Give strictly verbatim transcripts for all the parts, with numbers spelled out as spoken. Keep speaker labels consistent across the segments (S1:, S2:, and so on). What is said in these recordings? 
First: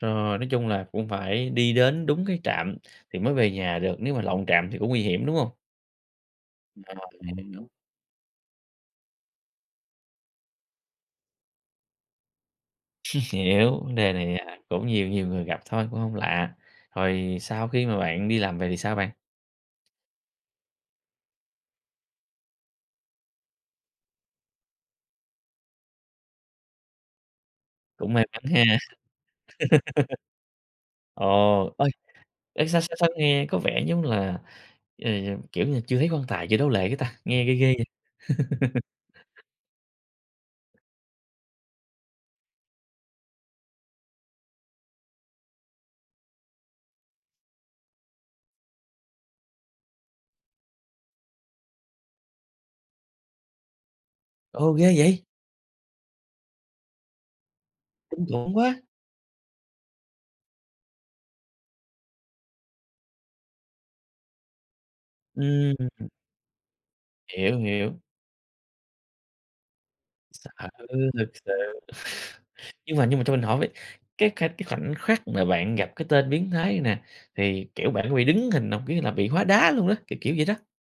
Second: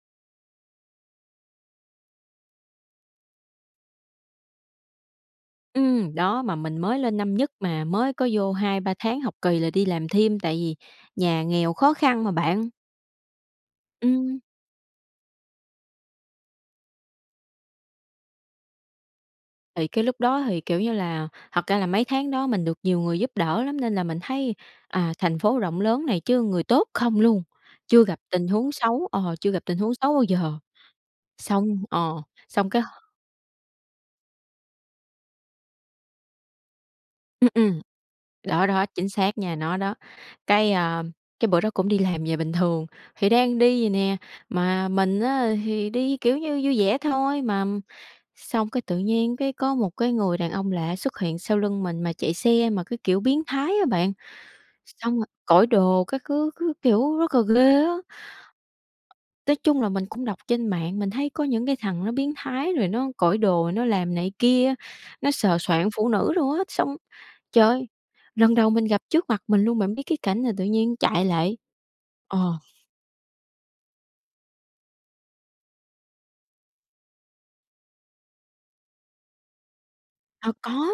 S1: Rồi, nói chung là cũng phải đi đến đúng cái trạm thì mới về nhà được, nếu mà lộn trạm thì cũng nguy hiểm, đúng hông?
S2: Ừm, đó, mà mình
S1: Rồi,
S2: mới lên năm
S1: mình
S2: nhất
S1: hiểu.
S2: mà, mới có vô hai ba tháng học kỳ là đi làm thêm, tại vì nhà nghèo khó khăn mà bạn.
S1: Hiểu, vấn đề này,
S2: Ừm.
S1: à, cũng nhiều nhiều người gặp thôi, cũng hông lạ. Rồi sau khi mà bạn đi làm về thì sao bạn?
S2: Thì cái lúc đó thì, kiểu như là thật ra là mấy tháng đó mình được nhiều người giúp đỡ lắm, nên là mình thấy, à, thành phố rộng lớn này chứ người tốt không luôn, chưa
S1: Cũng
S2: gặp
S1: may mắn
S2: tình huống
S1: ha.
S2: xấu ờ, chưa gặp tình huống xấu bao giờ.
S1: Ồ,
S2: Xong
S1: ôi!
S2: ờ,
S1: Ê,
S2: xong
S1: sao
S2: cái h
S1: sao sao nghe có vẻ giống là, ừm, kiểu như là, chưa thấy quan tài chưa đổ lệ cái ta, nghe
S2: Ừm,
S1: ghê ghê
S2: ừm.
S1: vậy.
S2: Đó, đó, chính xác nha, nó đó. Cái, à, cái bữa đó cũng đi làm về bình thường, thì đang đi vậy nè, mà mình á thì đi, kiểu như, vui vẻ thôi, mà, ừm, xong cái tự nhiên cái có một cái người đàn ông lạ xuất hiện sau lưng mình mà chạy xe mà cứ kiểu biến thái á bạn,
S1: Ồ, ghê
S2: xong rồi
S1: vậy!
S2: cởi đồ các thứ cứ kiểu rất là ghê á.
S1: Kinh khủng quá!
S2: Nói chung là mình cũng đọc trên mạng, mình thấy có những cái thằng nó biến thái rồi nó cởi đồ nó làm này kia, nó sờ soạng
S1: Ừm.
S2: phụ nữ luôn á. Xong,
S1: Hiểu,
S2: trời ơi,
S1: hiểu.
S2: lần đầu mình gặp trước mặt mình luôn, bạn biết cái cảnh
S1: Sợ
S2: là tự nhiên chạy
S1: thực sự!
S2: lại ờ.
S1: Nhưng mà nhưng mà cho mình hỏi với, cái kh cái khoảnh khắc mà bạn gặp cái tên biến thái này nè, thì, kiểu, bạn có bị đứng hình hông? Kiểu như là bị hóa đá luôn á, kiểu kiểu vậy
S2: À,
S1: đó.
S2: có,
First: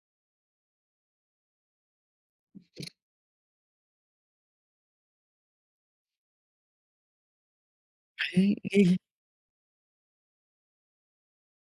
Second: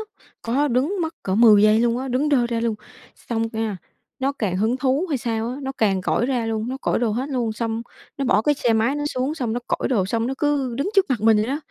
S2: có đứng mất cỡ mười giây luôn á, đứng đơ ra luôn. Xong nha, nó càng hứng thú hay sao á, nó càng cởi ra luôn, nó cởi đồ hết luôn, xong nó bỏ
S1: Hay,
S2: cái xe
S1: ghê
S2: máy
S1: vậy!
S2: nó xuống, xong nó cởi đồ, xong nó cứ đứng trước mặt mình vậy đó.